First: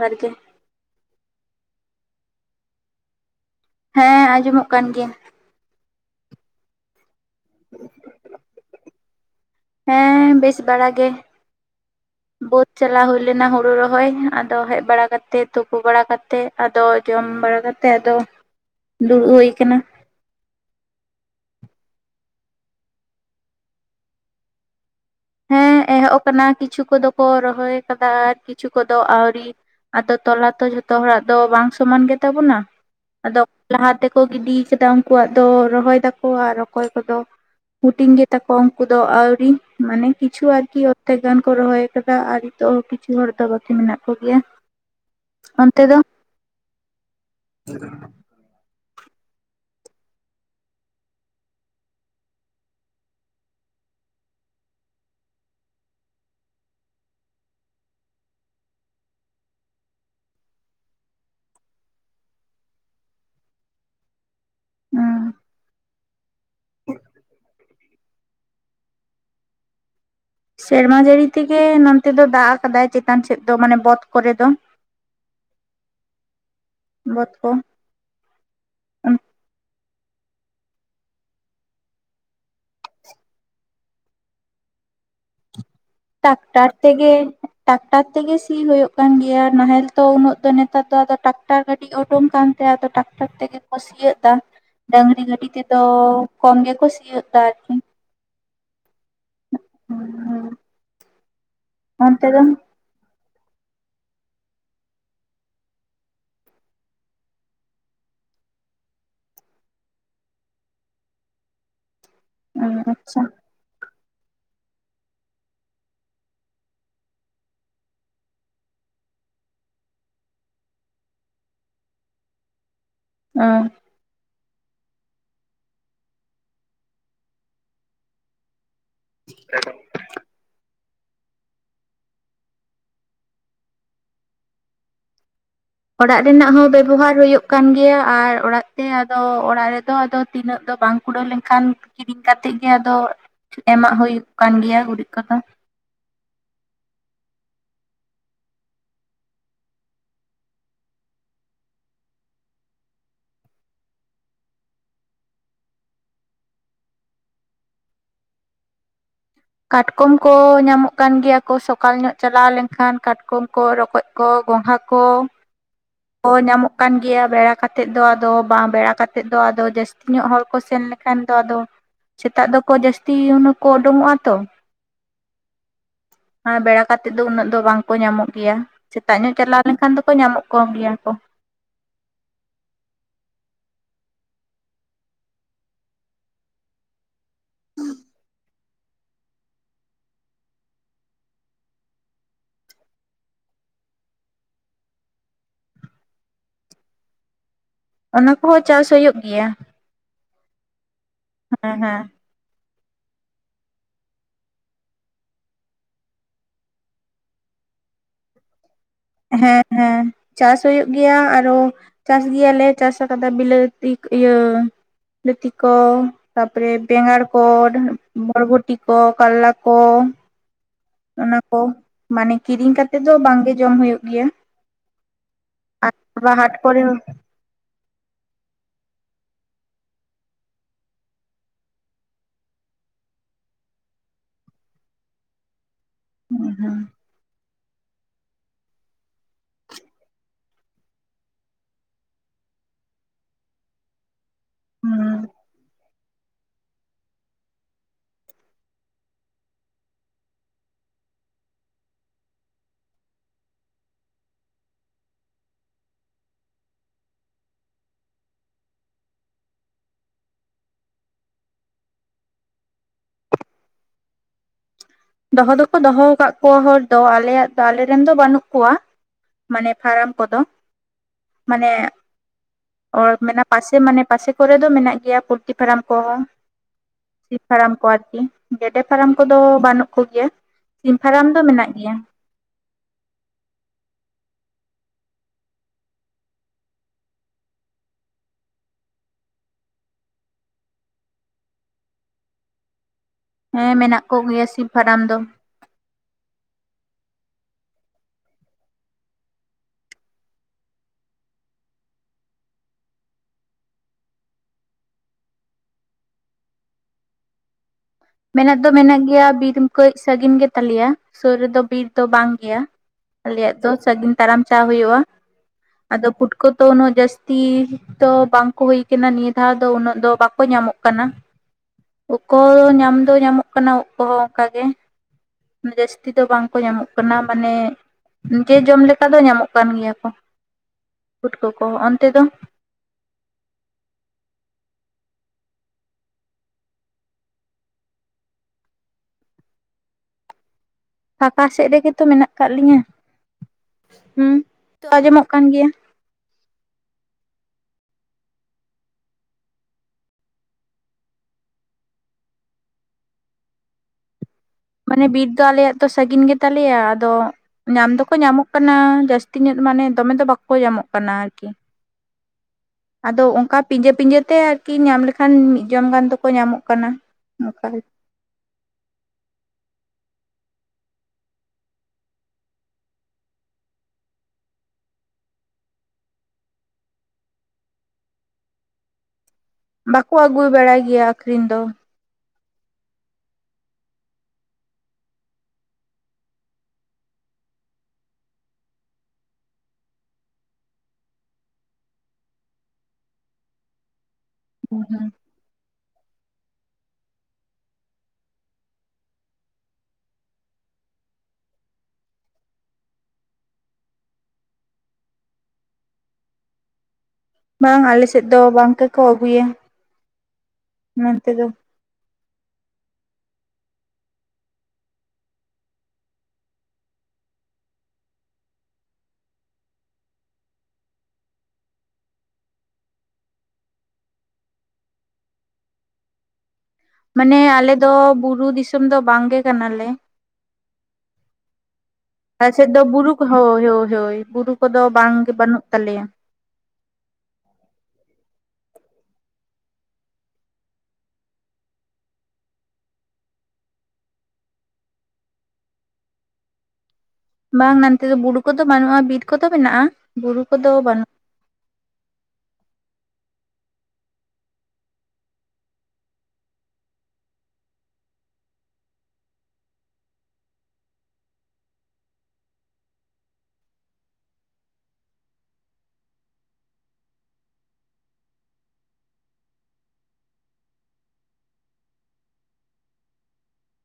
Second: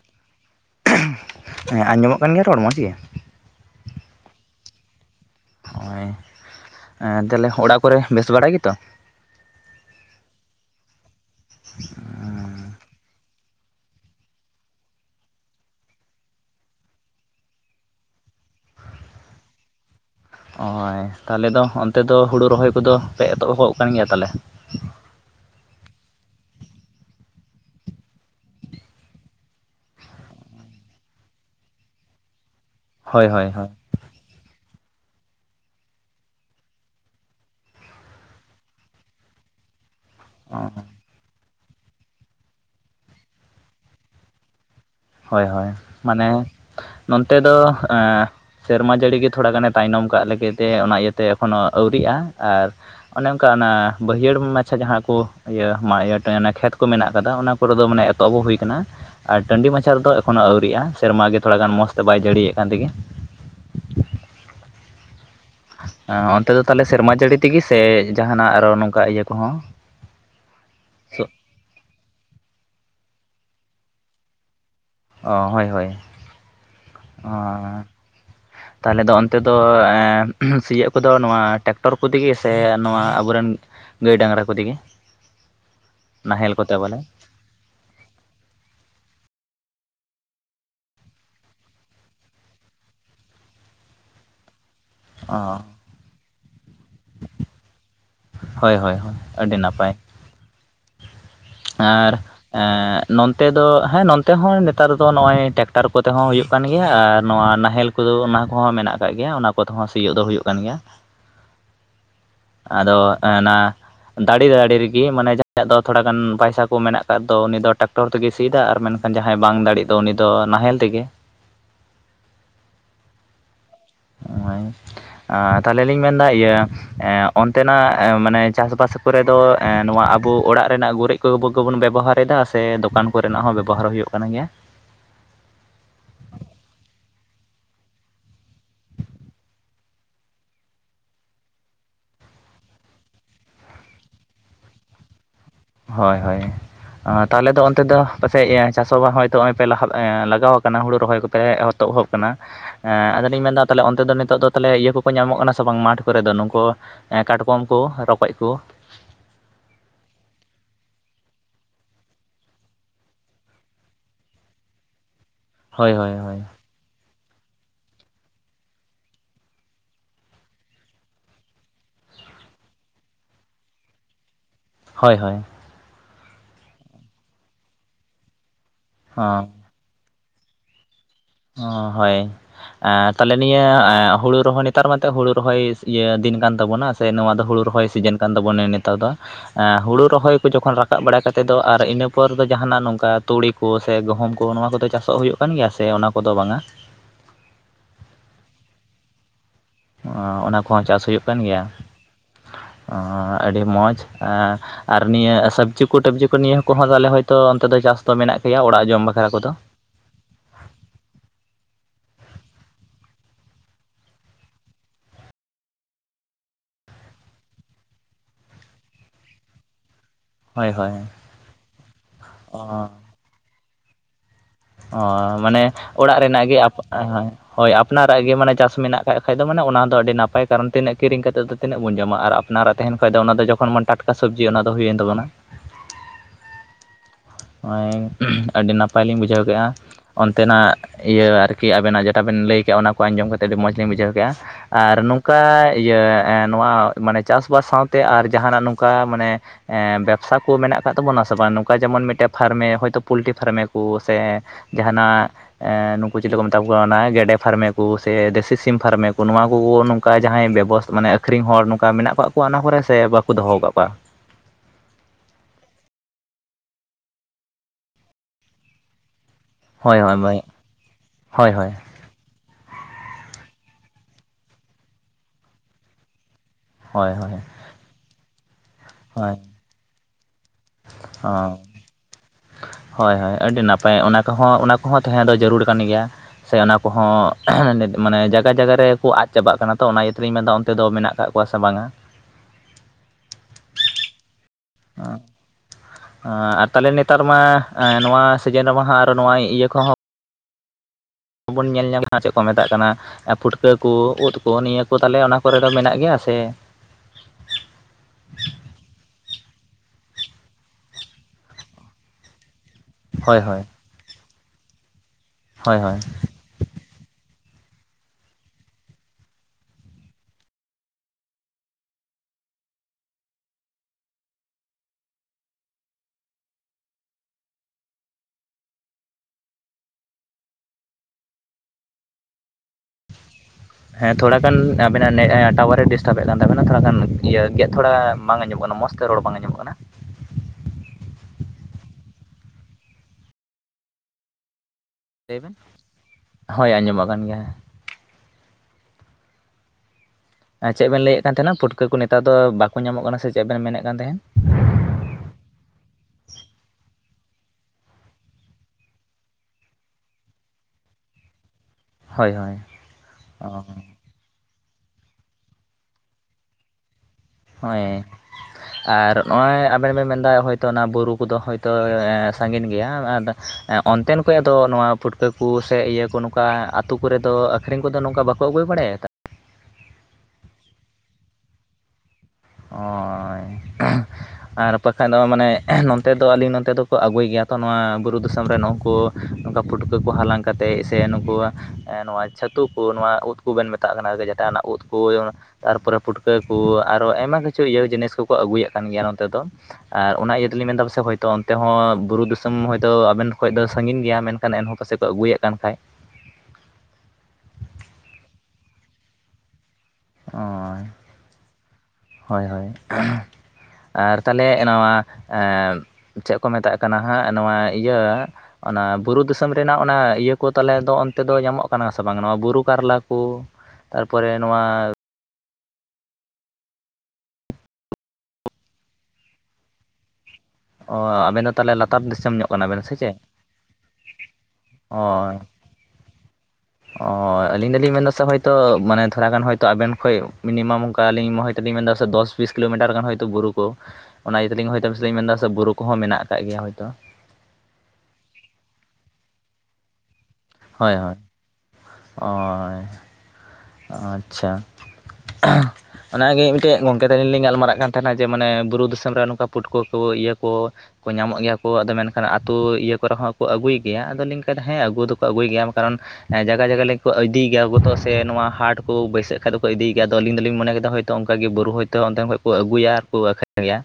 ᱡᱚᱦᱟᱨ ᱜᱮ ᱦᱮᱸ ᱟᱸᱡᱚᱢᱚᱜ ᱠᱟᱱ ᱜᱮᱭᱟ ᱨᱚᱲ ᱢᱚᱡᱽ ᱜᱮ? ᱦᱮᱸ ᱟᱸᱡᱚᱢᱚᱜ ᱠᱟᱱ ᱜᱤᱭᱟ᱾ ᱦᱚᱭ ᱛᱟᱦᱮᱞᱮ ᱚᱲᱟᱜ ᱠᱚᱨᱮ ᱵᱮᱥ ᱵᱟᱲᱟ ᱜᱮ ᱛᱚ? ᱦᱮᱸ ᱵᱮᱥ ᱵᱟᱲᱟ ᱜᱮ ᱵᱟᱹᱫ ᱪᱟᱞᱟᱣ ᱦᱩᱭ ᱼᱼ ᱦᱮᱡ ᱞᱮᱱᱟ ᱦᱩᱲᱩ ᱨᱚᱦᱚᱭ ᱟᱫᱚ ᱦᱮᱡ ᱵᱟᱲᱟ ᱠᱟᱛᱮ ᱛᱩᱯᱩ ᱵᱟᱲᱟ ᱠᱟᱛᱮ ᱟᱫᱚ ᱡᱚᱢ ᱵᱟᱲᱟ ᱠᱟᱛᱮ ᱟᱫᱚᱼᱼ ᱫᱩᱲᱩᱵᱟ ᱦᱩᱭ ᱟᱠᱟᱱᱟ᱾ ᱦᱚᱸ ᱛᱟᱦᱚᱞᱮ ᱫᱚ ᱚᱱᱛᱮ ᱫᱚ ᱦᱩᱲᱩ ᱨᱚᱦᱚᱭ ᱠᱚᱫᱚ ᱯᱮ ᱮᱛᱚᱦᱚᱵᱚᱦ ᱠᱟᱱ ᱜᱮᱭᱟ ᱛᱟᱦᱚᱞᱮ? ᱦᱮᱸ ᱮᱦᱚᱵ ᱟᱠᱟᱱᱟ ᱠᱤᱪᱷᱩ ᱠᱚᱫᱚ ᱠᱚ ᱨᱚᱦᱚᱭ ᱟᱠᱟᱫᱟ ᱟᱨ ᱠᱤᱪᱷᱩ ᱠᱚᱫᱚ ᱟᱣᱨᱤ᱾ ᱟᱫᱚ ᱛᱚᱞᱟ ᱛᱚ ᱡᱷᱚᱛᱚ ᱦᱚᱲᱟᱜ ᱫᱚ ᱵᱟᱝ ᱥᱚᱢᱟᱱ ᱜᱮᱛᱟᱵᱚᱱᱟ ᱦᱳᱭ ᱟᱫᱚ ᱦᱳᱭ ᱦᱳᱭ ᱞᱟᱦᱟ ᱛᱮᱼᱼ ᱠᱚ ᱜᱤᱰᱤ ᱠᱟᱫᱟ ᱩᱱᱠᱩᱣᱟᱜ ᱫᱚ ᱨᱚᱦᱚᱭ ᱫᱟᱠᱚ ᱟᱨ ᱚᱠᱚᱭ ᱠᱚᱫᱚᱼᱼ ᱦᱩᱴᱤᱧ ᱜᱮᱛᱟ ᱠᱚᱣᱟ ᱩᱱᱠᱩ ᱫᱚ ᱟᱹᱣᱨᱤ, ᱢᱟᱱᱮ ᱠᱤᱪᱷᱩ ᱟᱨᱠᱤ ᱚᱨᱷᱮᱠᱟᱱ᱾ ᱠᱚ ᱨᱚᱦᱚᱭ ᱟᱠᱟᱫᱟ ᱟᱨ ᱱᱤᱛᱚᱜ ᱦᱚᱸ ᱠᱤᱪᱷᱩ ᱦᱚᱲ ᱫᱚ ᱵᱟᱠᱤ ᱢᱮᱱᱟᱜ ᱠᱚᱜᱮᱭᱟ᱾ ᱦᱚᱭ ᱦᱚᱭ ᱚᱱᱛᱮ ᱫᱚ ᱢᱟᱱᱮ ᱱᱚᱱᱛᱮ ᱫᱚ ᱼᱼ ᱥᱮᱨᱢᱟ ᱡᱟᱹᱲᱤ ᱜᱮ ᱛᱷᱚᱲᱟ ᱜᱟᱱᱮ ᱛᱟᱭᱱᱚᱢ ᱠᱟᱜ ᱞᱟᱹᱜᱤᱫ ᱛᱮ ᱚᱱᱟ ᱤᱭᱟᱹᱛᱮ ᱮᱠᱷᱚᱱᱳ ᱟᱹᱣᱨᱤᱜ-ᱟ ᱟᱨᱼᱼ ᱚᱱᱮ ᱚᱱᱠᱟ ᱚᱱᱟ ᱵᱟᱹᱭᱦᱟᱹᱲ ᱢᱟᱪᱷᱟ ᱡᱟᱦᱟᱸ ᱠᱚ ᱤᱭᱟᱹ ᱤᱭᱟᱹ ᱠᱷᱮᱛ ᱠᱚ ᱢᱮᱱᱟᱜ ᱠᱟᱫᱟ ᱚᱱᱟᱼᱼ ᱠᱚᱨᱮ ᱫᱚ ᱢᱟᱱ ᱮᱚᱦᱚᱵ ᱦᱩᱭ ᱟᱠᱟᱱᱟ ᱟᱨ ᱴᱟᱺᱰᱤ ᱢᱟᱪᱼᱼ ᱴᱪᱟᱨ ᱨᱮ ᱫᱚ ᱮᱠᱷᱚᱱ ᱟᱹᱣᱜ ᱥᱮᱨᱢᱟ ᱜᱮ ᱛᱷᱚᱲᱟᱜᱟᱱ ᱢᱚᱸᱡᱽ ᱛᱮ ᱵᱟᱭ ᱡᱟᱹᱲᱤᱭᱮᱫ ᱠᱟᱱ ᱛᱮᱜᱮ᱾ ᱚᱸ ᱚᱱᱛᱮ ᱫᱚ ᱛᱟᱦᱚᱞᱮ ᱥᱮᱨᱢᱟ ᱡᱟᱹᱲᱤ ᱛᱮᱜᱮ ᱥᱮ ᱡᱟᱦᱟᱱᱟᱜ ᱟᱨᱚ ᱱᱚᱝᱠᱟ ᱤᱭᱟᱹ ᱠᱚᱦᱚᱸ᱾ ᱥᱮᱨᱢᱟ ᱡᱟᱹᱲᱤ ᱛᱮᱜᱮ ᱱᱚᱱᱚᱛᱮ ᱫᱚ ᱫᱟᱜᱽ ᱟᱠᱟᱫᱟᱭ ᱪᱮᱛᱟᱱ ᱥᱮᱫ ᱫᱚ ᱢᱟᱱᱮ ᱵᱚᱛ ᱠᱚᱨᱮ ᱫᱚ᱾ ᱚᱸ ᱦᱚᱭ ᱦᱚᱭ ᱵᱚᱛ ᱠᱚ ᱚᱸ, [inaudible] ᱛᱟᱦᱚᱞᱮ ᱫᱚ ᱚᱱᱛᱮ ᱫᱚ ᱥᱤᱭᱟᱹᱜ ᱠᱚᱫᱚ ᱱᱚᱣᱟ ᱴᱮᱠᱴᱚᱨ ᱠᱚ ᱛᱮᱜᱮ ᱥᱮ ᱱᱚᱣᱟ ᱟᱵᱚᱨᱮᱱ, ᱜᱟᱹᱭ ᱰᱟᱝᱜᱨᱟ ᱠᱚ ᱛᱮᱜᱮ᱾ ᱱᱟᱦᱮᱞ ᱴᱟᱠᱴᱟᱨ ᱠᱚᱛᱮ ᱵᱚᱞᱮ ᱛᱮᱜᱮ᱾ ᱴᱟᱠᱴᱟᱨ ᱛᱮᱜᱮ ᱥᱤ ᱦᱩᱭᱩᱜ ᱠᱟᱱ ᱜᱮᱭᱟ ᱱᱟᱦᱮᱞ ᱛᱚ ᱩᱱᱟᱹᱜ ᱫᱚ ᱱᱮᱛᱟᱨ ᱫᱚ ᱟᱫᱚ ᱴᱟᱠᱴᱟᱨ, ᱜᱟᱹᱰᱤ ᱩᱰᱩᱝ ᱠᱟᱱᱛᱮ ᱟᱫᱚ ᱴᱟᱠᱴᱟᱨ ᱛᱮᱜᱮ ᱠᱚ ᱥᱤᱭᱟᱹᱜ ᱫᱟ᱾ ᱰᱟᱹᱝᱜᱨᱤ ᱜᱟᱹᱰᱤ ᱚ ᱛᱮᱫᱚ ᱠᱚᱢ ᱜᱮᱠᱚ ᱥᱤᱭᱟᱹᱜ ᱫᱟ, ᱦᱚᱭ ᱦᱚᱭ ᱦᱚᱭ ᱟᱹᱰᱤ ᱱᱟᱯᱟᱭ᱾ ᱦᱚᱭ, ᱟᱨ ᱚᱸ, ᱱᱚᱱᱚᱛ ᱫᱚ ᱦᱮᱸ ᱱᱚᱱᱛᱮ ᱦᱚᱸ ᱱᱮᱛᱟᱨ ᱫᱚ ᱱᱚᱜ-ᱚᱭ ᱴᱮᱠᱴᱟᱨ ᱠᱚᱛᱮ ᱦᱚᱸ ᱦᱩᱭᱩᱜ ᱠᱟᱱ ᱜᱮᱭᱟ ᱟᱨ ᱱᱚᱣᱟ ᱱᱟᱦᱮᱞ, ᱩᱱᱠᱩ ᱫᱚ ᱚᱱᱟ ᱠᱚᱦᱚᱸ ᱢᱮᱱᱟᱜ ᱟᱠᱟᱜ ᱜᱮᱭᱟ ᱚᱱᱟ ᱠᱚᱛᱮᱦᱚᱸ ᱥᱤᱭᱟᱹᱜ ᱫᱚ ᱦᱩᱭᱩᱜ ᱠᱟᱱ ᱜᱮᱭᱟ᱾ [inaudible] ᱟᱫᱚ ᱟᱪᱪᱷᱟ ᱚᱱᱟ ᱫᱟᱲᱮ ᱫᱟᱲᱮ ᱨᱮᱜᱮ ᱢᱟᱱᱮ ᱡᱟᱦᱟᱸᱭᱟᱜ ᱫᱚ ᱛᱷᱚᱲᱟ ᱜᱟᱱ, ᱯᱟᱭᱥᱟ ᱠᱚ ᱢᱮᱱᱟᱜ ᱟᱠᱟᱫ ᱫᱚ ᱩᱱᱤ ᱫᱚ ᱴᱟᱠᱴᱚᱨ ᱛᱮᱜᱮ ᱥᱤ ᱫᱟ ᱟᱨ ᱢᱮᱱᱠᱷᱟᱱ ᱡᱟᱦᱟᱸᱭ ᱵᱟᱝ ᱫᱟᱲᱮᱜ ᱫᱚ ᱩᱱᱤ ᱫᱚ ᱱᱟᱦᱮᱞ ᱛᱮᱜᱮ᱾ ᱚᱸ ᱚᱸ ᱛᱟᱦᱚᱞᱮᱞᱤᱧ ᱢᱮᱱᱫᱟ ᱤᱭᱟᱹ ᱚᱱᱛᱮᱱᱟᱜ ᱢᱟᱱᱮ, ᱪᱟᱥᱵᱟᱥ ᱠᱚᱨᱮ ᱫᱚ ᱮᱸ ᱱᱚᱣᱟ ᱟᱵᱚ ᱚᱲᱟᱜ, ᱨᱮᱱᱟᱜ ᱜᱩᱨᱤᱡ ᱠᱚ ᱜᱮᱵᱚᱱ ᱵᱮᱵᱚᱦᱟᱨ ᱮᱫᱟ ᱥᱮ ᱫᱚᱠᱟᱱ ᱠᱚᱨᱮᱱᱟᱜ ᱦᱚᱸ ᱵᱮᱵᱚᱦᱟᱨ ᱦᱩᱭᱩᱜ ᱠᱟᱱ ᱜᱮᱭᱟ? ᱚᱲᱟᱜ ᱨᱮᱱᱟᱜ ᱦᱚᱸ ᱵᱮᱵᱚᱦᱟᱨ ᱦᱩᱭᱩᱜ ᱠᱟᱱ ᱜᱮᱭᱟ ᱟᱨ ᱚᱲᱟᱜ ᱛᱮ ᱟᱫᱚ ᱚᱲᱟᱜ ᱨᱮᱫᱚ ᱟᱫᱚ ᱛᱤᱱᱟᱹᱜ ᱫᱚ ᱵᱟᱝ, ᱠᱩᱞᱟᱹᱣ ᱞᱮᱱᱠᱷᱟᱱ ᱠᱤᱨᱤᱧ ᱠᱟᱛᱮᱜ ᱜᱮ ᱟᱫᱚ ᱮᱢᱟᱜ ᱦᱩᱭᱩᱜ ᱠᱟᱱ ᱜᱮᱭᱟ ᱜᱩᱨᱤᱡ ᱠᱚᱫᱚ᱾ ᱦᱳᱭ ᱦᱳᱭ᱾ ᱛᱟᱦᱚᱞᱮ ᱫᱚ ᱚᱱᱛᱮ ᱫᱚ ᱯᱟᱥᱮᱡ ᱪᱟᱥᱵᱟ ᱦᱳᱭᱛᱳ ᱱᱚᱜ ᱚᱼᱚᱭ ᱯᱮ ᱞᱟᱦᱟ ᱚᱸ ᱞᱟᱜᱟᱣ ᱟᱠᱟᱱᱟ ᱦᱩᱲᱩ ᱨᱚᱦᱚᱭ ᱠᱚᱯᱮ? ᱮᱛᱚᱦᱚᱵ ᱠᱟᱱᱟ᱾ ᱮ ᱟᱫᱚᱞᱤᱧ ᱢᱮᱱᱫᱟ ᱛᱟᱦᱮ ᱚᱱᱛᱮ ᱫᱚ ᱱᱤᱛᱚᱜ ᱫᱚ ᱛᱟᱦᱮ ᱤᱭᱟᱹ ᱠᱚᱠᱚ ᱧᱟᱢᱚᱜ ᱠᱟᱱᱟ ᱥᱮ ᱵᱟᱝ ᱢᱟᱴᱷ ᱠᱚᱨᱮ ᱫᱚ ᱱᱩᱠᱩ? ᱮ ᱠᱟᱴᱠᱚᱢ ᱠᱚ ᱨᱚᱠᱚᱭᱡ ᱠᱚ? ᱠᱟᱴᱠᱚᱢ ᱠᱚ ᱧᱟᱢᱚᱜ ᱠᱟᱱ ᱜᱮᱭᱟ ᱠᱚ ᱥᱚᱠᱟᱞ ᱧᱚᱜ ᱪᱟᱞᱟᱣ ᱞᱮᱱᱠᱷᱟᱱ ᱠᱟᱴᱠᱚᱢ ᱠᱚ ᱨᱚᱠᱚᱭᱡ, ᱠᱚ ᱜᱚᱸᱜᱷᱟ ᱠᱚ ᱦᱳᱭ ᱦᱳᱭ ᱠᱚ ᱦᱳᱭ ᱧᱟᱢᱚᱜ, ᱠᱟᱱ ᱜᱮᱭᱟ ᱵᱮᱲᱟᱠᱟᱛᱮᱫ ᱫᱚ ᱟᱫᱚ ᱵᱟᱝ ᱵᱮᱲᱟᱠᱟᱛᱮᱫ ᱫᱚ ᱟᱫᱚ ᱡᱟᱹᱥᱛᱤ ᱧᱚᱜ ᱦᱚᱲ ᱠᱚ ᱥᱮᱱ ᱞᱮᱠᱷᱟᱱ ᱫᱚ ᱟᱫᱚ᱾ ᱥᱮᱛᱟᱜ ᱫᱚᱠᱚ ᱡᱟᱹᱥᱛᱤ ᱦᱩᱱᱟᱹᱜ ᱠᱚ ᱩᱰᱩᱝᱚᱜᱼᱟ ᱛᱚ, ᱦᱳᱭ ᱦᱳᱭ᱾ ᱮ ᱵᱮᱲᱟ ᱠᱟᱛᱮ ᱫᱚ ᱩᱱᱟᱹᱜ ᱫᱚ ᱵᱟᱝᱠᱚ ᱧᱟᱢᱚᱜ ᱜᱮᱭᱟ ᱥᱮᱛᱟᱜ ᱧᱚᱜ ᱦᱚᱸ ᱪᱟᱞᱟᱣ ᱞᱮᱱᱠᱷᱟᱱ ᱫᱚᱠᱚ ᱧᱟᱢᱚᱜ, ᱠᱚᱢ ᱜᱮ ᱠᱚ᱾ ᱚ ᱦᱚᱭ, ᱮᱸ ᱛᱟᱦᱚᱞᱮ ᱱᱤᱭᱟᱹ ᱦᱩᱲᱩ ᱨᱚᱦᱚᱭ ᱱᱮᱛᱟᱨ ᱢᱟᱛᱮᱫ ᱦᱩᱲᱩ ᱨᱚᱦᱚᱭ ᱤᱭᱟᱹ ᱫᱤᱱ ᱠᱟᱱ ᱛᱟᱵᱚᱱᱟ ᱥᱮ ᱱᱚᱣᱟ ᱫᱚ, ᱦᱩᱲᱩ ᱨᱚᱦᱚᱭ ᱥᱤᱡᱮᱱ ᱠᱟᱱ ᱛᱟᱵᱚᱱᱟ ᱱᱮᱛᱟᱨ ᱫᱚ᱾ ᱮᱸ ᱦᱩᱲᱩ ᱨᱚᱦᱚᱭ ᱠᱚ ᱡᱚᱠᱷᱚᱱ ᱨᱟᱠᱟᱵ ᱵᱟᱲᱟ ᱠᱟ ᱠᱟᱛᱮ ᱫᱚ ᱟᱨ ᱤᱱᱟᱹᱯᱚᱨ ᱫᱚ ᱡᱟᱦᱟᱱᱟᱜ ᱱᱚᱝᱠᱟ? ᱛᱩᱲᱤ ᱠᱚ ᱥᱮ ᱜᱩᱦᱩᱢ ᱠᱚ ᱱᱚᱣᱟ ᱠᱚᱫᱚ ᱪᱟᱥᱚᱜ ᱦᱩᱭᱩᱜ ᱠᱟᱱ ᱜᱮᱭᱟ ᱥᱮ ᱚᱱᱟ ᱠᱚᱫᱚ ᱵᱟᱝᱟ? ᱚᱱᱟ ᱠᱚᱦᱚᱸ ᱪᱟᱥ ᱦᱩᱭᱩᱜ ᱜᱮᱭᱟ᱾ ᱚᱸ ᱚᱱᱟ ᱠᱚᱦᱚᱸ ᱪᱟᱥ ᱦᱩᱭᱩᱜ ᱠᱟᱱ ᱜᱮᱭᱟ ᱦᱮᱸ ᱦᱮᱸ ᱚᱸ ᱟᱹᱰᱤ ᱢᱚᱸᱡᱽ᱾ ᱚᱸ, ᱟᱨ ᱱᱤᱭᱟᱹ ᱥᱚᱵᱽᱡᱤ ᱠᱚ ᱴᱟᱹᱵᱡᱤ ᱠᱚ ᱱᱤᱭᱟᱹ ᱠᱚᱦᱚᱸ ᱛᱞᱮ ᱦᱚᱭᱛᱳ ᱚᱱᱛᱮ ᱫᱚ ᱪᱟᱥ ᱫᱚ ᱢᱮᱱᱟᱜ ᱜᱮᱭᱟ ᱚᱲᱟᱜ ᱡᱚᱢ ᱵᱟᱠᱷᱨᱟ? ᱠᱚᱫᱚ ᱦᱮᱸ ᱦᱮᱸ ᱪᱟᱥ ᱦᱩᱭᱩᱜ ᱜᱮᱭᱟ ᱟᱨᱚ, ᱪᱟᱥ ᱜᱮᱭᱟᱞᱮ ᱪᱟᱥ ᱟᱠᱟᱫᱟ ᱵᱤᱞᱟᱹᱛᱤ ᱤᱭᱟᱹ ᱵᱤᱞᱟᱹᱛᱤ ᱠᱚ᱾ ᱛᱟᱯᱚᱨᱮ ᱵᱮᱸᱜᱟᱲ ᱠᱚ ᱵᱚᱨᱵᱚᱴᱤ ᱠᱚ ᱠᱟᱨᱞᱟ ᱠᱚ᱾ ᱦᱳᱭ ᱦᱳᱭ, ᱚᱱᱟ ᱠᱚ ᱢᱟᱱᱮ ᱚ ᱠᱤᱨᱤᱧ ᱠᱟᱛᱮᱜ ᱫᱚ ᱵᱟᱝᱜᱮ ᱡᱚᱢ ᱦᱩᱭᱩᱜ ᱜᱮᱭᱟ᱾ ᱚ ᱢᱟᱱᱮ ᱚᱲᱟᱜ ᱟᱨ ᱨᱮᱱᱟᱜ ᱦᱟᱴ ᱜᱮ ᱟ ᱠᱚᱨᱮ ᱦᱳᱭ ᱦᱳᱭ ᱟᱯᱱᱟᱨᱟᱜ ᱜᱮ ᱢᱟᱱᱮ ᱪᱟᱥ ᱢᱮᱱᱟᱜ ᱠᱟᱡ ᱠᱷᱟᱡ ᱫᱚ ᱢᱟᱱᱮ ᱚᱱᱟ ᱫᱚ ᱟᱹᱰᱤ ᱱᱟᱯᱟᱭ ᱠᱟᱨᱚᱱ ᱛᱤᱱᱟᱹᱜ ᱠᱤᱨᱤᱧ ᱠᱟᱛᱮᱫ ᱫᱚ ᱛᱤᱱᱟᱹᱜ ᱵᱚᱱ ᱡᱚᱢᱟ ᱟᱨ ᱟᱯᱱᱟᱨᱟᱜ ᱛᱟᱦᱮᱱ ᱠᱷᱟᱡ ᱫᱚ ᱚᱱᱟ ᱫᱚ ᱡᱚᱠᱷᱚᱱ ᱵᱚᱱ ᱴᱟᱴᱠᱟ ᱥᱚᱵᱽᱡᱤ ᱚᱱᱟ ᱫᱚ ᱦᱩᱭᱮᱱ ᱛᱟᱵᱚᱱᱟ ᱦᱩᱸ ᱦᱩᱸ ᱱᱚᱜᱼᱚᱭ ᱟᱹᱰᱤ ᱱᱟᱯᱟᱭ ᱞᱤᱧ ᱵᱩᱡᱷᱟᱹᱣ ᱠᱮᱫᱼᱟ ᱚᱱᱛᱮᱱᱟᱜ ᱤᱭᱟᱹ ᱟᱨᱠᱤ ᱟᱵᱮᱱᱟᱜ ᱡᱮᱴᱟ ᱵᱤᱱ ᱞᱟᱹᱭ ᱠᱮᱫᱼᱟ ᱚᱱᱟᱠᱚ ᱟᱸᱡᱚᱢ ᱠᱟᱛᱮᱫ ᱟᱹᱰᱤ ᱢᱚᱡᱽᱞᱤᱧ ᱵᱩᱡᱷᱟᱹᱣ ᱠᱮᱫᱼᱟ ᱟᱨ ᱱᱚᱝᱠᱟ ᱤᱭᱟᱹ ᱮᱸ ᱱᱚᱣᱟ ᱢᱟᱱᱮ ᱪᱟᱥᱵᱟᱥ ᱥᱟᱶᱛᱮ ᱟᱨ ᱡᱟᱦᱟᱱᱟᱜ ᱱᱚᱝᱠᱟ ᱢᱟᱱᱮ ᱮᱸ ᱵᱮᱵᱥᱟ ᱠᱚ ᱢᱮᱱᱟᱜ ᱟᱠᱟᱫ ᱛᱟᱵᱚᱱᱟ ᱥᱮ ᱵᱟᱝ ᱱᱚᱝᱠᱟ? ᱚᱱᱠᱟ ᱡᱮᱢᱚᱱ ᱢᱤᱫᱴᱮᱡ ᱯᱷᱟᱨᱢᱮ ᱦᱚᱭᱛᱳ ᱯᱳᱚᱞᱴᱤ ᱯᱷᱟᱨᱢᱮ ᱠᱚ ᱥᱮ ᱡᱟᱦᱟᱱᱟᱜ ᱮᱸ ᱱᱩᱠᱩ ᱪᱮᱞᱮ ᱠᱚ ᱢᱮᱛᱟ ᱠᱚ ᱠᱟᱱᱟ ᱜᱮᱰᱮ ᱯᱷᱟᱨᱢᱮ ᱠᱚ ᱥᱮ ᱫᱮᱥᱤ ᱥᱤᱢ ᱯᱷᱟᱨᱢᱮ ᱠᱚ ᱱᱚᱣᱟ ᱠᱚ ᱱᱚᱝᱠᱟ ᱡᱟᱦᱟᱸᱭ ᱵᱮᱵᱚᱥᱛᱟ ᱢᱟᱱᱮ ᱟᱹᱠᱷᱨᱤᱧ ᱦᱚᱲ ᱱᱚᱝᱠᱟ ᱢᱮᱱᱟᱜ ᱟᱠᱟᱫ ᱠᱚᱣᱟ ᱚᱱᱟ ᱠᱚᱨᱮ ᱥᱮ ᱵᱟᱠᱚ ᱫᱚᱦᱚ ᱟᱠᱟᱫ ᱠᱚᱣᱟ? ᱫᱚᱦᱚ ᱫᱚᱠᱚ ᱫᱚᱦᱚ ᱟᱠᱟᱫ ᱠᱚᱣᱟ ᱦᱚᱲ ᱫᱚ ᱟᱞᱮᱭᱟᱜ ᱫᱚ ᱟᱞᱮᱨᱮᱱ ᱫᱚ ᱵᱟᱹᱱᱩᱜ ᱠᱚᱣᱟ ᱢᱟᱱᱮ ᱦᱳᱭ ᱯᱷᱟᱨᱟᱢ ᱦᱳᱭ ᱠᱚᱫᱚ ᱦᱳᱭ ᱦᱳᱭ ᱢᱟᱱᱮ ᱦᱳᱭ ᱢᱮᱱᱟ ᱯᱟᱥᱮ ᱢᱟᱱᱮ ᱯᱟᱥᱮ ᱠᱚᱨᱮ ᱫᱚ ᱢᱮᱱᱟᱜ ᱜᱮᱭᱟ ᱯᱳᱞᱴᱤ ᱯᱷᱟᱨᱟᱢ ᱠᱚᱦᱚᱸ ᱦᱳᱭ ᱥᱤ ᱦᱳᱭ ᱯᱷᱟᱨᱟᱢ ᱠᱚ ᱟᱨᱠᱤ ᱜᱮᱰᱮ ᱯᱷᱟᱨᱟᱢ ᱠᱚᱫᱚ ᱦᱳᱭ ᱵᱟᱹᱱᱩᱜ ᱜᱮ ᱥᱤᱢ ᱯᱷᱟᱨᱟᱢ ᱫᱚ ᱚ ᱢᱮᱱᱟᱜ ᱜᱮᱭᱟ। ᱦᱳᱭ ᱦᱳᱭ ᱟᱹᱰᱤ ᱱᱟᱯᱟᱭ ᱚᱱᱟ ᱠᱚᱦᱚᱸ ᱚᱱᱟ ᱠᱚᱦᱚᱸ ᱛᱟᱦᱮᱸ ᱫᱚ ᱡᱟᱹᱨᱩᱲ ᱠᱟᱱ ᱜᱮᱭᱟ ᱥᱮ ᱚᱱᱟ ᱠᱚᱦᱚᱸ ᱢᱟᱱᱮ ᱡᱟᱭᱜᱟ ᱡᱟᱭᱜᱟ ᱨᱮᱠᱚ ᱟᱫ ᱪᱟᱵᱟᱜ ᱠᱟᱱᱟ ᱛᱚ ᱚᱱᱟ ᱤᱭᱟᱹ ᱛᱮᱞᱤᱧ ᱢᱮᱱᱫᱟ ᱚᱱᱛᱮ ᱫᱚ ᱢᱮᱱᱟᱜ ᱦᱮᱱᱟᱜ ᱠᱚᱣᱟ ᱥᱮ ᱵᱟᱝᱟ? ᱦᱮᱸ ᱢᱮᱱᱟᱜ ᱠᱚ ᱜᱮᱭᱟ ᱥᱤᱢ ᱯᱷᱟᱨᱟᱢ ᱫᱚ। ᱟ ᱛᱟᱞᱦᱮ ᱱᱮᱛᱟᱨ ᱢᱟ ᱮᱸ ᱱᱚᱣᱟ ᱥᱤᱡᱤᱱ ᱨᱮᱢᱟ ᱦᱟᱸᱜ ᱟᱨᱚ ᱱᱚᱣᱟ ᱤᱭᱟᱹ ᱠᱚᱦᱚᱸᱼᱼ ᱵᱚᱱ ᱧᱮᱞ ᱧᱟᱢ [inaudible] ᱪᱮᱫ ᱠᱚ ᱢᱮᱛᱟᱜ ᱠᱟᱱᱟ? ᱮᱸ ᱯᱩᱴᱠᱟᱹ ᱠᱚ ᱩᱫ ᱠᱚ ᱱᱤᱭᱟᱹ ᱠᱚ ᱛᱟᱦᱞᱮ ᱚᱱᱟ ᱠᱚᱨᱮ ᱫᱚ ᱢᱮᱱᱟᱜ ᱜᱮᱭᱟ ᱥᱮᱼᱼ ᱢᱮᱱᱟᱜ ᱫᱚ ᱢᱮᱱᱟᱜ ᱜᱮᱭᱟ ᱵᱤᱨ ᱠᱟᱹᱡ ᱥᱟᱸᱹᱜᱤᱱ ᱜᱮ ᱛᱟᱞᱮᱭᱟ ᱥᱳᱨ ᱨᱮᱫᱚ ᱵᱤᱨ ᱫᱚ ᱵᱟᱝ ᱜᱮᱭᱟ ᱾ ᱦᱳᱭ ᱟᱞᱮᱭᱟᱜ ᱦᱳᱭ ᱫᱚ ᱥᱟᱹᱜᱤᱧ ᱛᱟᱲᱟᱢ ᱪᱟ ᱦᱩᱭᱩᱜᱼᱟ ᱦᱳᱭ ᱾ ᱦᱳᱭ ᱟᱫᱚ ᱯᱷᱩᱴᱠᱟᱹ ᱛᱚ ᱩᱱᱟᱹᱜ ᱡᱟᱹᱥᱛᱤᱼᱼ ᱛᱚ ᱵᱟᱝᱠᱚ ᱦᱩᱭ ᱠᱟᱱᱟ ᱱᱤᱭᱟᱹ ᱫᱷᱟᱣ ᱫᱚ ᱩᱱᱟᱹᱜ ᱫᱚ ᱵᱟᱠᱚ ᱧᱟᱢᱚᱜ ᱠᱟᱱᱟ ᱾ ᱩᱫ ᱠᱚ ᱧᱟᱢ ᱫᱚ ᱧᱟᱢᱚᱜ ᱠᱟᱱᱟ ᱩᱫ ᱠᱚᱦᱚᱸ ᱚᱝᱠᱟᱜᱮ ᱾ ᱡᱟᱹᱥᱛᱤ ᱫᱚ ᱵᱟᱝᱠᱚ ᱧᱟᱢᱚᱜ ᱠᱟᱱᱟ ᱾ ᱢᱟᱱᱮᱼᱼ ᱱᱤᱡᱮ ᱡᱚᱢ ᱞᱮᱠᱟ ᱫᱚ ᱧᱟᱢᱚᱜ ᱠᱟᱱ ᱜᱮᱭᱟ ᱠᱚ ᱯᱩᱴᱠᱟᱹ ᱠᱚ ᱾ ᱚᱱᱛᱮ ᱫᱚ ᱦᱮᱸ ᱛᱷᱚᱲᱟ ᱜᱟᱱ ᱟᱵᱮᱱᱟᱜ ᱱᱮ ᱴᱟᱣᱟᱨᱮ ᱰᱤᱥᱴᱟᱵ ᱮᱫ ᱠᱟᱱ ᱛᱟᱵᱮᱱᱟ ᱛᱷᱚᱲᱟ ᱜᱟᱱ ᱤᱭᱟᱹ ᱜᱮᱫ ᱛᱷᱚᱲᱟ ᱵᱟᱝ ᱟᱸᱡᱚᱢᱚᱜ ᱠᱟᱱᱟ ᱢᱚᱡ ᱛᱮ ᱨᱚᱲ ᱵᱟᱝ ᱟᱸᱚᱢᱚᱜ ᱠᱟᱱᱟ। ᱯᱷᱟᱠᱟ ᱥᱮᱫ ᱨᱮᱜᱮ ᱛᱚ ᱢᱮᱱᱟᱜ ᱟᱠᱟᱫ ᱞᱤᱧᱟᱹ ᱾ ᱦᱩᱸ ᱛᱚ ᱟᱸᱡᱚᱢᱚᱜ ᱠᱟᱱ ᱞᱟᱹᱭᱵᱮᱱ ᱜᱮᱭᱟ ᱾ ᱦᱳᱭ ᱟᱸᱡᱚᱢᱚᱜ ᱠᱟᱱ ᱜᱮᱭᱟ ᱦᱮᱸ ᱾ ᱟᱨ ᱪᱮᱫ ᱵᱮᱱ ᱞᱟᱹᱭᱮᱫ ᱠᱟᱱ ᱛᱟᱦᱮᱸᱱᱟ ᱯᱩᱴᱠᱟᱹ ᱠᱚ ᱱᱮᱛᱟᱨ ᱫᱚ ᱵᱟᱠᱚ ᱧᱟᱢᱚᱜ ᱠᱟᱱᱟ ᱥᱮ ᱪᱮᱫ ᱵᱮᱱ ᱢᱮᱱᱮᱫ ᱠᱟᱱ ᱛᱟᱦᱮᱸᱱ? ᱢᱟᱱᱮ ᱵᱤᱨ ᱫᱚ ᱟᱞᱮᱭᱟᱜ ᱛᱚ ᱥᱟᱸᱹᱜᱤᱱ ᱜᱮ ᱛᱟᱞᱮᱭᱟ ᱟᱫᱚᱼᱼ ᱧᱟᱢ ᱫᱚᱠᱚ ᱧᱟᱢᱚᱜ ᱠᱟᱱᱟ ᱡᱟᱹᱥᱛᱤ ᱧᱚᱜ ᱢᱟᱱᱮ ᱫᱚᱢᱮ ᱫᱚ ᱵᱟᱠᱚ ᱧᱟᱢᱚᱜ ᱠᱟᱱᱟ ᱟᱨᱠᱤ ᱾ ᱦᱳᱭ ᱦᱳᱭ ᱟᱫᱚ ᱚ ᱚᱝᱠᱟ ᱯᱤᱸᱡᱟᱹ ᱯᱤᱸᱡᱟᱹ ᱛᱮᱼᱼ ᱠᱤ ᱧᱟᱢ ᱞᱮᱠᱷᱟᱱ ᱢᱤᱫ ᱡᱚᱢ ᱜᱟᱱ ᱫᱚᱠᱚ ᱧᱟᱢᱚᱜ ᱠᱟᱱᱟ ᱾ ᱦᱳᱭ [inaudible] ᱟᱨ ᱱᱚᱜᱼᱚᱭ ᱟᱵᱮᱱ ᱵᱮᱱ ᱢᱮᱱᱫᱟ ᱦᱚᱭᱛᱚ ᱱᱚᱣᱟ ᱵᱩᱨᱩ ᱠᱚᱫᱚ ᱦᱳᱭᱛᱚ ᱥᱟᱸᱹᱜᱤᱧ ᱜᱮᱭᱟ ᱟᱨᱼᱼ ᱮᱸᱜ ᱚᱱᱛᱮᱱ ᱠᱚ ᱫᱚ ᱱᱚᱣᱟ ᱯᱩᱴᱠᱟᱹ ᱠᱚ ᱥᱮ ᱤᱭᱟᱹ ᱠᱚ ᱱᱚᱝᱠᱟ ᱟᱛᱳ ᱠᱚᱨᱮ ᱫᱚᱼᱼ ᱟᱠᱷᱨᱤᱧ ᱠᱚᱫᱚ ᱱᱚᱝᱠᱟ ᱵᱟᱠᱚ ᱟᱹᱜᱩᱭ ᱵᱟᱲᱟᱭ ᱮᱫᱟ? ᱵᱟᱠᱚ ᱟᱹᱜᱩ ᱵᱟᱲᱟᱭ ᱜᱮᱭᱟ ᱟᱠᱷᱨᱤᱧ ᱫᱚ ᱾ ᱚᱭᱻ ᱟᱨ ᱵᱟᱠᱷᱟᱱ ᱫᱚ ᱢᱟᱱᱮ ᱱᱚᱱᱛᱮ ᱫᱚ ᱟᱹᱞᱤᱧ ᱱᱚᱱᱛᱮ ᱫᱚᱠᱚ ᱟᱹᱜᱩᱭ ᱜᱮᱭᱟ ᱛᱚ ᱱᱚᱣᱟ ᱵᱩᱨᱩ ᱫᱤᱥᱚᱢ ᱨᱮ ᱩᱱᱠᱩᱼᱼ ᱱᱚᱝᱠᱟ ᱯᱩᱴᱠᱟᱹ ᱠᱚ ᱦᱟᱞᱟᱝ ᱠᱟᱛᱮᱫ ᱥᱮ ᱱᱩᱠᱩᱼᱼ ᱮᱸ ᱱᱚᱣᱟ ᱪᱷᱟᱹᱛᱩ ᱠᱚ ᱱᱚᱣᱟ ᱩᱫ ᱠᱚᱵᱮᱱ ᱢᱮᱛᱟᱜ ᱠᱟᱱᱟ ᱾ ᱡᱟᱦᱟᱸ ᱴᱱᱟᱜ ᱩᱫ ᱠᱳ ᱛᱟᱨ ᱯᱚᱨᱮ ᱯᱩᱴᱠᱟᱹ ᱠᱳ ᱟᱨ ᱟᱨᱚ ᱟᱭᱢᱟ ᱠᱤᱪᱷᱩ ᱤᱭᱟᱹ ᱡᱤᱱᱤᱥ ᱠᱚᱠᱚ ᱟᱹᱜᱩᱭ ᱮᱫ ᱠᱟᱱ ᱜᱮᱭᱟ ᱱᱚᱛᱮ ᱫᱚ᱾ ᱟᱨ ᱚᱱᱟ ᱤᱭᱟᱹ ᱛᱮᱞᱤᱧ ᱢᱮᱱᱫᱟ ᱯᱟᱥᱮᱫ ᱦᱳᱭᱛᱳ ᱚᱱᱛᱮ ᱦᱚᱸ ᱵᱩᱨᱩ ᱫᱤᱥᱚᱢ ᱦᱚᱭᱛᱳ ᱟᱵᱮᱱ ᱠᱷᱚᱱ ᱫᱚ ᱥᱟᱺᱜᱤᱧ ᱜᱮᱭᱟ᱾ ᱢᱮᱱᱠᱷᱟᱱ ᱮᱱᱦᱚᱸ ᱯᱟᱥᱮᱡ ᱠᱚ ᱟᱹᱜᱩᱭ ᱮᱫ ᱠᱟᱱ ᱠᱷᱟᱡ᱾ ᱵᱟᱝ ᱟᱞᱮ ᱥᱮᱫ ᱫᱚ ᱵᱟᱝ ᱜᱮᱠᱚ ᱟᱹᱜᱩᱭᱟ᱾ ᱚ ᱱᱚᱱᱛᱮ ᱫᱚ ᱦᱳᱭ ᱦᱳᱭ ᱟᱨ ᱛᱟᱦᱚᱞᱮ ᱱᱚᱣᱟ ᱪᱮᱫ ᱠᱚ ᱢᱮᱛᱟᱜ ᱠᱟᱱᱟ ᱦᱟᱸᱜ ᱱᱚᱣᱟ ᱤᱭᱟᱹᱼᱼ ᱚᱱᱟ ᱵᱩᱨᱩ ᱫᱤᱥᱚᱢ ᱨᱮᱱᱟᱜ ᱚᱱᱟ ᱤᱭᱟᱹ ᱠᱚ ᱛᱟᱦᱚᱞᱮ ᱫᱚ ᱚᱱᱛᱮ ᱫᱚ ᱧᱟᱢᱚᱜ ᱠᱟᱱᱟ ᱥᱮ ᱵᱟᱝ ᱱᱚᱣᱟ ᱵᱩᱨᱩ ᱠᱟᱨᱞᱟ ᱠᱩ? ᱛᱟᱨ ᱯᱚᱨᱮ ᱱᱚᱣᱟ ᱢᱟᱱᱮ ᱟᱞᱮ ᱫᱚ ᱵᱩᱨᱩ, ᱫᱤᱥᱚᱢ ᱫᱚ ᱵᱟᱝ ᱜᱮ ᱠᱟᱱᱟᱞᱮ᱾ ᱚ ᱟᱵᱮᱱ ᱫᱚ ᱛᱟᱦᱚᱞᱮ ᱞᱟᱛᱟᱨ ᱫᱤᱥᱚᱢ ᱟᱞᱮ ᱧᱚᱜ ᱥᱮᱫ ᱫᱚ ᱠᱟᱱᱟᱵᱮᱱ ᱥᱮ ᱵᱩᱨᱩ ᱪᱮᱫ ᱠᱚ ᱦᱳᱭ ᱦᱳᱭ ᱦᱳᱭ ᱵᱩᱨᱩ ᱠᱚᱫᱚ ᱵᱟᱝ ᱜᱮ ᱵᱟᱹᱱᱩᱜ ᱛᱟᱞᱮᱭᱟ᱾ ᱚ ᱟᱹᱞᱤᱧ ᱫᱚᱞᱤᱧ ᱢᱮᱱᱫᱟ ᱥᱮ ᱦᱳᱭᱛᱳ ᱢᱟᱱᱮ ᱛᱷᱚᱲᱟ ᱜᱟᱱ ᱦᱚᱭᱛᱳ ᱟᱵᱮᱱ ᱠᱷᱚᱱ ᱢᱤᱱᱤᱢᱟᱢ ᱚᱝᱠᱟ ᱟᱞᱤᱧᱼᱼ ᱞᱤᱧ ᱢᱮᱱᱫᱟ ᱫᱚᱥ ᱵᱤᱥ ᱠᱤᱞᱳᱢᱤᱴᱟᱨ ᱜᱟᱱ ᱦᱚᱭᱛᱳ ᱵᱩᱨᱩ ᱠᱚ᱾ᱚᱱᱟ ᱤᱭᱟᱹᱛᱮ ᱢᱮᱱᱫᱟᱼᱼ ᱥᱮ ᱵᱩᱨᱩ ᱠᱚᱦᱚᱸ ᱢᱮᱱᱟᱜ ᱟᱠᱟᱫ ᱜᱮᱭᱟ ᱦᱳᱭᱛᱚ᱾ ᱵᱟᱝ ᱱᱟᱱᱛᱮ ᱫᱚ ᱵᱩᱨᱩ ᱠᱚᱫᱚ ᱵᱟᱹᱱᱩᱜ-ᱟ ᱵᱤᱨ ᱠᱚᱫᱚ ᱢᱮᱱᱟᱜ-ᱟ ᱵᱩᱨᱩ ᱠᱚᱫᱚ ᱵᱟᱹᱱᱩᱜ-ᱟ᱾ ᱚ ᱟᱪᱪᱷᱟ ᱚᱱᱟᱜᱮ ᱢᱤᱫᱴᱮᱡ ᱜᱚᱢᱠᱮ ᱛᱟᱞᱤᱧ ᱞᱤᱧ ᱜᱟᱞᱢᱟᱨᱟᱜ ᱠᱟᱱ ᱛᱟᱦᱮᱱᱟ᱾ᱡᱮ ᱢᱟᱱᱮ ᱵᱩᱨᱩ ᱫᱤᱥᱚᱢ ᱨᱮ ᱱᱚᱝᱠᱟ ᱯᱩᱴᱣᱟᱹ ᱠᱚ ᱤᱭᱟᱹ ᱠᱚᱼᱼ ᱠᱚ ᱧᱟᱢᱚᱜ ᱜᱮᱭᱟ ᱠᱚ ᱟᱫᱚ ᱢᱮᱱᱠᱷᱟᱱ ᱟᱹᱛᱩ ᱤᱭᱟᱹ ᱠᱚᱨᱮ ᱦᱚᱸ ᱠᱚ ᱟᱹᱜᱩᱭ ᱜᱮᱭᱟ ᱟᱫᱚ ᱞᱤᱝ ᱚᱝᱠᱟᱭ ᱫᱟ ᱦᱮᱸ ᱟᱹᱜᱩ ᱫᱚᱠᱚ ᱟᱹᱜᱩᱭ ᱜᱮᱭᱟ ᱠᱟᱨᱚᱱᱼᱼ ᱡᱟᱭᱜᱟ ᱡᱟᱭᱜᱟ ᱞᱮᱭ ᱠᱚ ᱤᱫᱤ ᱜᱮᱭᱟ ᱜᱚᱫᱚ ᱥᱮ ᱱᱚᱣᱟᱼᱼ ᱦᱟᱴ ᱠᱚ ᱵᱟᱹᱭᱥᱟᱹᱜ ᱠᱷᱟᱱᱹ ᱫᱚᱠᱚ ᱤᱫᱤᱭ ᱜᱮᱭᱟ ᱟᱫᱚ ᱟᱧ ᱫᱚ ᱞᱤᱧ ᱢᱚᱱᱮ ᱠᱮᱫᱟ ᱦᱚᱭ ᱛᱚ ᱚᱱᱠᱟᱹ ᱜᱮ ᱵᱩᱨᱩ ᱦᱭᱛᱳ ᱚᱱᱛᱮ ᱠᱷᱚᱱᱸ ᱠᱚ ᱟᱹᱜᱩᱭᱟ ᱟᱨᱠᱚ ᱜᱮᱭᱟ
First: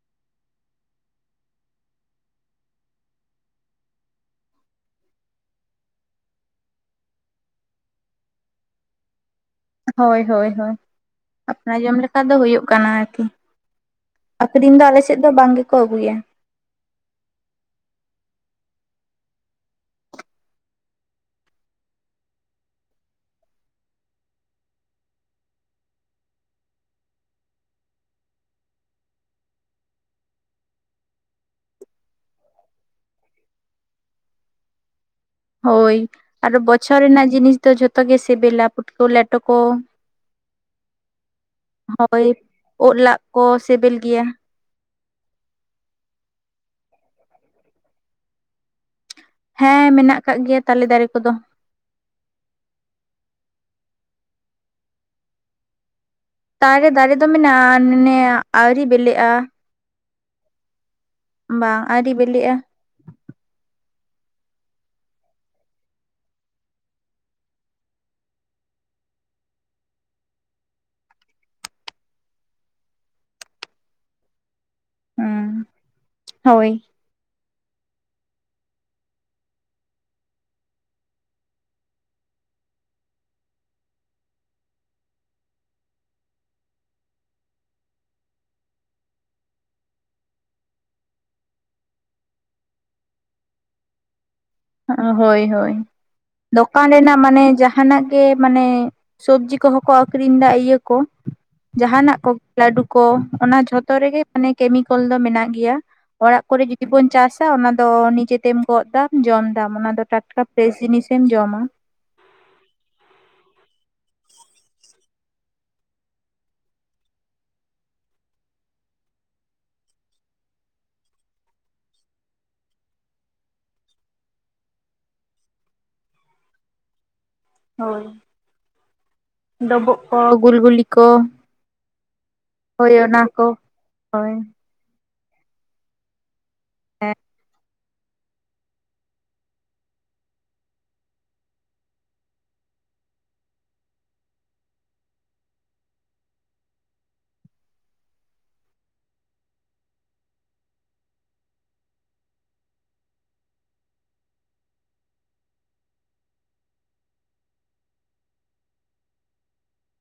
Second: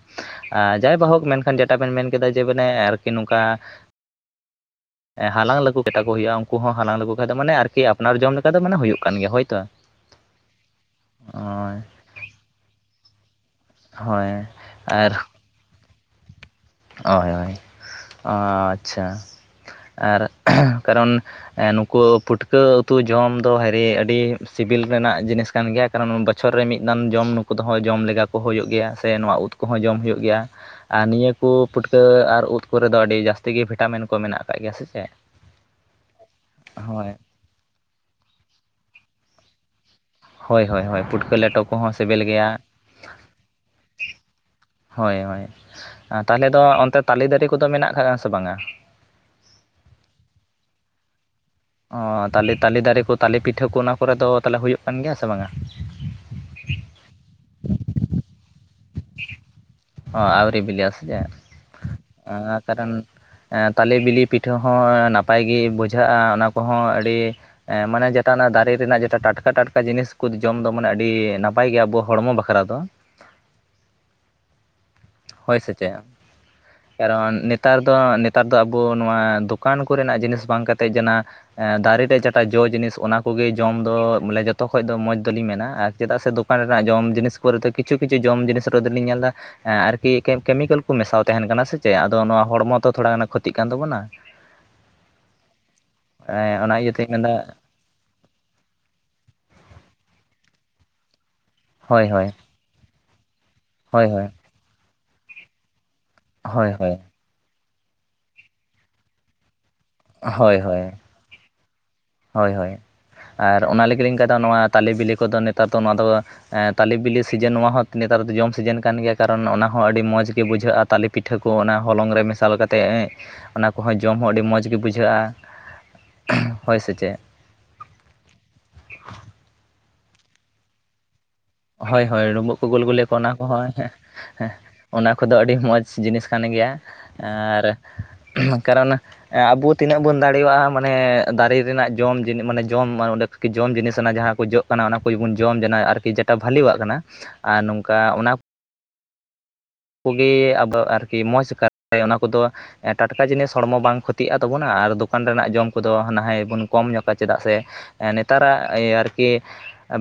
ᱡᱟᱭ ᱵᱟ ᱦᱳᱠ ᱢᱮᱱᱠᱷᱟᱱ ᱡᱮᱴᱟ ᱵᱮᱱ ᱢᱮᱱ ᱠᱮᱫᱟ ᱡᱮ ᱵᱚᱞᱮ ᱟᱨᱠᱤ ᱱᱚᱝᱠᱟ [inaudible] ᱦᱟᱞᱟᱝ ᱞᱟᱜᱩ ᱠᱟᱛᱮᱛᱟ ᱠᱚ ᱦᱩᱭᱩᱜ-ᱟ ᱩᱱᱠᱩ ᱦᱚᱸ ᱦᱟᱞᱟᱝ ᱞᱟᱜᱩ ᱠᱷᱟᱡ ᱫᱚ ᱢᱟᱱᱮ ᱟᱨᱠᱤ ᱟᱯᱱᱟᱨ ᱡᱚᱢ ᱞᱮᱠᱟ ᱫᱚ ᱢᱟᱱᱮ ᱦᱩᱭᱩᱜ ᱠᱟᱱ ᱜᱮᱭᱟ ᱦᱳᱭᱛᱳ ᱦᱳᱭ ᱦᱳᱭ ᱦᱳᱭ ᱟᱯᱱᱟᱨ ᱡᱚᱢ ᱞᱮᱠᱟ ᱫᱚ ᱦᱩᱭᱩᱜ ᱠᱟᱱᱟ ᱟᱨᱠᱤ ᱦᱳᱭ ᱟᱹᱠᱷᱨᱤᱧ ᱫᱚ ᱟᱞᱮ ᱟᱨ ᱥᱮᱫ ᱫᱚ ᱵᱟᱝ ᱜᱮᱠᱚ ᱟᱹᱜᱩᱭᱟ ᱦᱳᱭ ᱦᱳᱭᱸ ᱟᱪᱷᱟ ᱟᱨ ᱠᱟᱨᱚᱱ ᱱᱩᱠᱩ ᱯᱩᱴᱠᱟᱹ ᱩᱛᱩ ᱡᱚᱢ ᱫᱚ ᱦᱮᱸᱨᱮ ᱟᱹᱰᱤ ᱥᱤᱵᱤᱞ ᱨᱮᱱᱟᱜ ᱡᱤᱱᱤᱥ ᱠᱟᱱ ᱜᱮᱭᱟ ᱠᱟᱨᱚᱱᱹ ᱵᱚᱪᱷᱚᱨ ᱨᱮ ᱢᱤᱫ ᱫᱟᱱ ᱡᱚᱢ ᱱᱩᱠᱩ ᱫᱚ ᱡᱚᱢ ᱞᱮᱠᱟᱹ ᱠᱚ ᱦᱩᱭᱩᱜ ᱜᱮᱭᱟ ᱥᱮ ᱱᱚᱹᱣᱟ ᱩᱫ ᱠᱚᱦᱚᱸ ᱡᱚᱢ ᱦᱩᱭᱩᱜ ᱜᱮᱭᱟ ᱟᱨ ᱱᱤᱭᱟᱹ ᱠᱚ ᱯᱩᱴᱠᱟᱹ ᱟᱨ ᱩᱫ ᱠᱚᱨᱮᱹ ᱫᱚ ᱟᱹᱰᱤ ᱡᱟᱹᱥᱛᱤ ᱜᱮ ᱵᱷᱤᱴᱟᱢᱤᱱ ᱠᱚ ᱢᱮᱱᱟᱜ ᱠᱟᱫ ᱜᱮᱭᱟ ᱥᱮ ᱪᱮᱫ? ᱦᱳᱭᱸ ᱟᱨᱚ ᱵᱚᱪᱷᱚᱨ ᱦᱳᱭ ᱨᱮᱱᱟᱜ ᱡᱤᱱᱤᱥ ᱫᱚ ᱡᱷᱚᱛᱚ ᱜᱮ ᱥᱤᱵᱤᱞᱟ ᱯᱩᱴᱠᱟᱹ ᱞᱮᱴᱚ ᱠᱚᱸ ᱦᱳᱭ ᱦᱳᱭ ᱦᱳᱭ ᱯᱩᱴᱠᱟᱹ ᱞᱮᱴᱚ ᱠᱚᱦᱚᱸ ᱥᱤᱵᱤᱞ ᱦᱳᱭᱸ ᱜᱮᱭᱟ ᱩᱫ ᱞᱟᱜ ᱠᱚ ᱥᱤᱵᱤᱞ ᱜᱮᱭᱟ᱾ ᱦᱳᱭᱸ ᱦᱳᱭ ᱛᱟᱦᱚᱞᱮ ᱫᱚ ᱚᱱᱛᱮ ᱛᱟᱞᱮ ᱫᱟᱨᱮ ᱠᱚᱫᱚ ᱢᱮᱱᱟᱜ ᱟᱠᱟᱜᱼᱟ ᱥᱮ ᱵᱟᱝ-ᱟ ᱦᱮᱸ ᱢᱮᱱᱟᱜ ᱟᱠᱟᱜ ᱜᱮᱭᱟ ᱛᱟᱞᱮ ᱫᱟᱨᱮ ᱠᱚᱫᱚ ᱚᱻ ᱛᱟᱞᱮ ᱛᱟᱞᱮ ᱫᱟᱨᱮᱹ ᱠᱚ ᱛᱟᱞᱮ ᱯᱤᱴᱷᱟᱹ ᱠᱚ ᱚᱱᱟ ᱠᱚᱨᱮ ᱫᱚ ᱛᱟᱦᱚᱞᱮ ᱦᱩᱭᱩᱜᱹ ᱠᱟᱱ ᱜᱮᱭᱟ ᱥᱮ ᱵᱟᱝ ᱟ ᱛᱟᱨᱮ ᱫᱟᱨᱮ ᱫᱚ ᱢᱮᱱᱟᱜ-ᱟ ᱟᱱᱮ ᱟᱹᱣᱨᱤ ᱵᱤᱞᱤᱜ-ᱟ᱾ ᱦᱚᱸ ᱟᱹᱣᱨᱤ ᱵᱤᱞᱤ ᱟᱥ ᱦᱚ ᱵᱟᱝ ᱟᱹᱣᱨᱤ ᱵᱮᱞᱮᱜᱼᱟ ᱠᱟᱨᱚᱱ ᱦᱮ ᱛᱟᱞᱮ ᱵᱤᱞᱤ ᱯᱤᱴᱷᱟᱹ ᱦᱚᱸ ᱱᱟᱯᱟᱭ ᱜᱮ ᱵᱩᱡᱷᱟᱹᱜ-ᱟ ᱚᱱᱟ ᱠᱚᱦᱚᱸ ᱟᱹᱰᱤ ᱢᱟᱹᱱᱮ ᱡᱮᱴᱟ ᱚᱱᱟ ᱫᱟᱨᱮᱹ ᱨᱮᱱᱟᱜ ᱡᱮᱴᱟ ᱴᱟᱴᱠᱟ ᱴᱟᱴᱠᱟᱹ ᱡᱤᱱᱤᱥ ᱠᱚ ᱡᱚᱢ ᱫᱚ ᱢᱟᱱᱮ ᱟᱹᱰᱤ ᱱᱟᱯᱟᱭ ᱜᱮᱭᱟ ᱟᱵᱚ ᱦᱚᱲᱢᱚ ᱵᱟᱠᱷᱨᱟᱹ ᱫᱚ ᱦᱚᱭ ᱦᱩᱸ ᱥᱮ ᱪᱮᱫ? ᱦᱳᱭ ᱠᱟᱨᱚᱱ ᱱᱮᱛᱟᱨ ᱫᱚ ᱱᱮᱛᱟᱨ ᱫᱚ ᱟᱵᱚ ᱱᱚᱣᱟ ᱫᱚᱠᱟᱱ ᱠᱚ ᱨᱮᱱᱟᱜ ᱡᱤᱱᱤᱥ ᱵᱟᱝ ᱠᱟᱛᱮᱫ ᱡᱚᱱᱟ ᱦᱮ ᱫᱟᱨᱮ ᱛᱮ ᱡᱟᱮᱴᱟ ᱡᱚ ᱡᱤᱱᱤᱥ ᱚᱱᱟ ᱠᱚᱹᱜᱮ ᱡᱚᱢ ᱫᱚ ᱵᱟᱱᱮ ᱡᱚᱛᱚ ᱠᱷᱚᱡ ᱫᱚ ᱢᱚᱡᱽ ᱫᱚᱞᱤᱧᱸ ᱢᱮᱱᱟ ᱪᱮᱫᱟᱜ ᱥᱮ ᱫᱚᱠᱟᱱ ᱨᱮᱱᱟᱜ ᱡᱚᱢ ᱤᱱᱤᱥ ᱠᱚᱨᱮᱫ ᱠᱪᱷᱩ ᱠᱤᱪᱷᱩ ᱡᱚᱢ ᱡᱤᱱᱤᱥ ᱠᱚ ᱫᱚᱞᱤᱧᱸ ᱧᱮᱞ ᱮᱫᱟ ᱟᱨᱹᱠᱤ ᱠᱮᱢᱤᱠᱮᱞ ᱠᱚ ᱢᱮᱥᱟᱣ ᱛᱟᱦᱮᱱ ᱠᱟᱱᱟ ᱥᱮ ᱪᱮᱫ ᱟᱫᱚ ᱱᱚᱣᱟ ᱦᱚᱲᱢᱚ ᱛᱚ ᱛᱷᱚᱲᱟ ᱜᱟᱱ ᱠᱷᱚᱛᱤ ᱠᱟᱱ ᱛᱟᱵᱚᱱᱟ ᱦᱳᱭᱸ ᱦᱳᱭ ᱮᱸ ᱚᱱᱟ ᱫᱚᱠᱟᱱ ᱤᱭᱟᱹᱛᱤᱧ ᱨᱮᱱᱟᱜ ᱢᱟᱱᱮ ᱢᱮᱱᱫᱟ ᱡᱟᱦᱟ ᱡᱟᱦᱟᱱᱟᱜ ᱜᱮ ᱢᱟᱱᱮ ᱥᱚᱵᱡᱤ ᱠᱚᱦᱚᱸ ᱠᱚ ᱟᱹᱠᱷᱨᱤᱧ ᱮᱫᱟ ᱤᱭᱟ ᱠᱚ ᱦᱳᱭ ᱡᱟᱦᱟᱱᱟᱜ ᱦᱳᱭ ᱠᱚ ᱞᱟᱰᱩ ᱠᱚ ᱚᱱᱟ ᱡᱷᱚᱛᱚ ᱦᱳᱭ ᱨᱮᱜᱮ ᱦᱳᱭ ᱢᱟᱱᱮ ᱠᱮᱢᱤᱠᱮᱞ ᱫᱚ ᱢᱮᱱᱟᱜ ᱜᱮᱭᱟ ᱚᱲᱟᱜ ᱠᱚᱨᱮ ᱦᱳᱭ ᱡᱩᱫᱤ ᱦᱳᱭ ᱵᱚᱱ ᱪᱟᱥ ᱟ ᱚᱱᱟ ᱫᱚ ᱱᱤᱡᱮᱛᱮᱢ ᱜᱚᱫ ᱫᱟᱢ ᱡᱚᱢ ᱫᱟᱢ ᱚᱱᱟ ᱫᱚ ᱴᱟᱴᱠᱟ ᱦᱳᱭ ᱯᱷᱮᱥ ᱦᱳᱭ ᱡᱤᱱᱤᱥ᱾ ᱛᱮᱢ ᱡᱚᱢ ᱟ ᱦᱳᱭ ᱦᱳᱭ ᱟᱨ ᱚᱱᱟ ᱞᱟᱹᱜᱤᱫᱞᱤᱧ ᱠᱟᱫᱟ ᱱᱚᱹᱣᱟ ᱛᱟᱞᱮ ᱵᱤᱞᱤ ᱠᱚᱫᱚ ᱱᱮᱛᱟᱨ ᱫᱚ ᱱᱚᱣᱟ ᱫᱚ ᱮᱸ ᱛᱟᱞᱮ ᱵᱤᱞᱤ ᱥᱤᱡᱮᱱ ᱱᱚᱹᱣᱟ ᱦᱚᱸ ᱛᱤᱱᱟᱹᱱᱮᱛᱟᱨ ᱫᱚ ᱡᱚᱢ ᱥᱤᱡᱮᱱ ᱠᱟᱱ ᱜᱮᱼᱭᱟ ᱠᱟᱨᱚᱱᱹ ᱚᱱᱟ ᱦᱚᱸ ᱚᱸ ᱟᱹᱰᱤ ᱢᱚᱡ ᱜᱮ ᱵᱩᱡᱷᱟᱹᱜᱼᱟ᱾ ᱛᱟᱞᱮ ᱯᱤᱴᱷᱟᱹ ᱠᱚ ᱚᱱᱟ ᱦᱚᱞᱚᱝ ᱨᱮ ᱢᱮᱥᱟᱞ ᱠᱟᱹᱛᱮᱜ ᱚᱱᱟ ᱠᱚᱦᱚᱸ ᱡᱚᱢ ᱦᱚᱸ ᱟᱹᱰᱤ ᱢᱚᱡ ᱜᱮ ᱵᱩᱡᱷᱟᱹᱜᱼᱟ᱾ [inaudible] ᱦᱳᱭᱸ ᱥᱮ ᱪᱮᱫ? ᱦᱳᱭᱸ ᱰᱚᱵᱳᱜ ᱠᱚ ᱜᱩᱞ ᱜᱩᱞᱤ ᱠᱚᱸ, ᱦᱳᱭᱸ ᱦᱳᱭ ᱰᱩᱵᱳᱜ ᱠᱚ ᱜᱩᱞ ᱜᱩᱞᱤ ᱠᱚ ᱚᱱᱟ ᱠᱚᱦᱚᱸ ᱦᱮᱸ ᱦᱳᱭ ᱦᱮᱸ ᱚᱱᱟ ᱠᱚᱫᱚ ᱟᱹᱰᱤ ᱢᱚᱡ ᱡᱤᱱᱤᱥ ᱠᱟᱱ ᱜᱮᱭᱟ, ᱟᱨ ᱠᱟᱨᱚᱱ ᱟᱸᱵᱚ ᱛᱤᱱᱟᱹᱜ ᱵᱚᱱ ᱫᱟᱲᱮᱭᱟᱜᱼᱟ ᱢᱟᱱᱮ ᱫᱟᱨᱮ ᱨᱮᱱᱟᱼᱜ ᱡᱚᱢ ᱢᱟᱱᱮ ᱡᱚᱢ ᱚᱸᱰᱮ ᱠᱤ ᱡᱚᱢ ᱡᱤᱱᱤᱥ ᱚᱱᱟ ᱡᱟᱦᱟᱸ ᱠᱚ ᱡᱚᱜ ᱠᱟᱱᱟ ᱚᱱᱟ ᱠᱚᱵᱚᱱ ᱡᱚᱢ ᱡᱟᱱᱟ ᱟᱨᱹᱠᱤ ᱴᱟ ᱵᱷᱟᱞᱮᱣᱟᱜ ᱠᱟᱱᱟ᱾ ᱟᱨ ᱱᱚᱝᱠᱟ ᱚᱱᱟ ᱠᱚᱜᱤ ᱟᱫᱚ ᱟᱨᱹᱠᱤ ᱢᱚᱡ ᱠᱟᱨ ᱚᱱᱟ ᱠᱚᱫᱚ ᱮᱸ ᱴᱟᱴᱠᱟ ᱡᱤᱱᱤᱥ ᱦᱚᱲᱢᱚ ᱵᱟᱝ ᱠᱷᱚᱛᱤᱜ ᱛᱟᱵᱚᱱᱟ, ᱟᱨ ᱫᱚᱠᱟᱱ ᱨᱮᱱᱟᱼᱜ ᱡᱚᱢ ᱠᱚᱫᱚ ᱦᱭ ᱵᱚᱱ ᱠᱚᱢ ᱧᱚᱜᱟ ᱪᱮᱫᱟᱜ ᱥᱮ ᱱᱮᱛᱟᱨᱟᱜ ᱟᱨᱠᱤ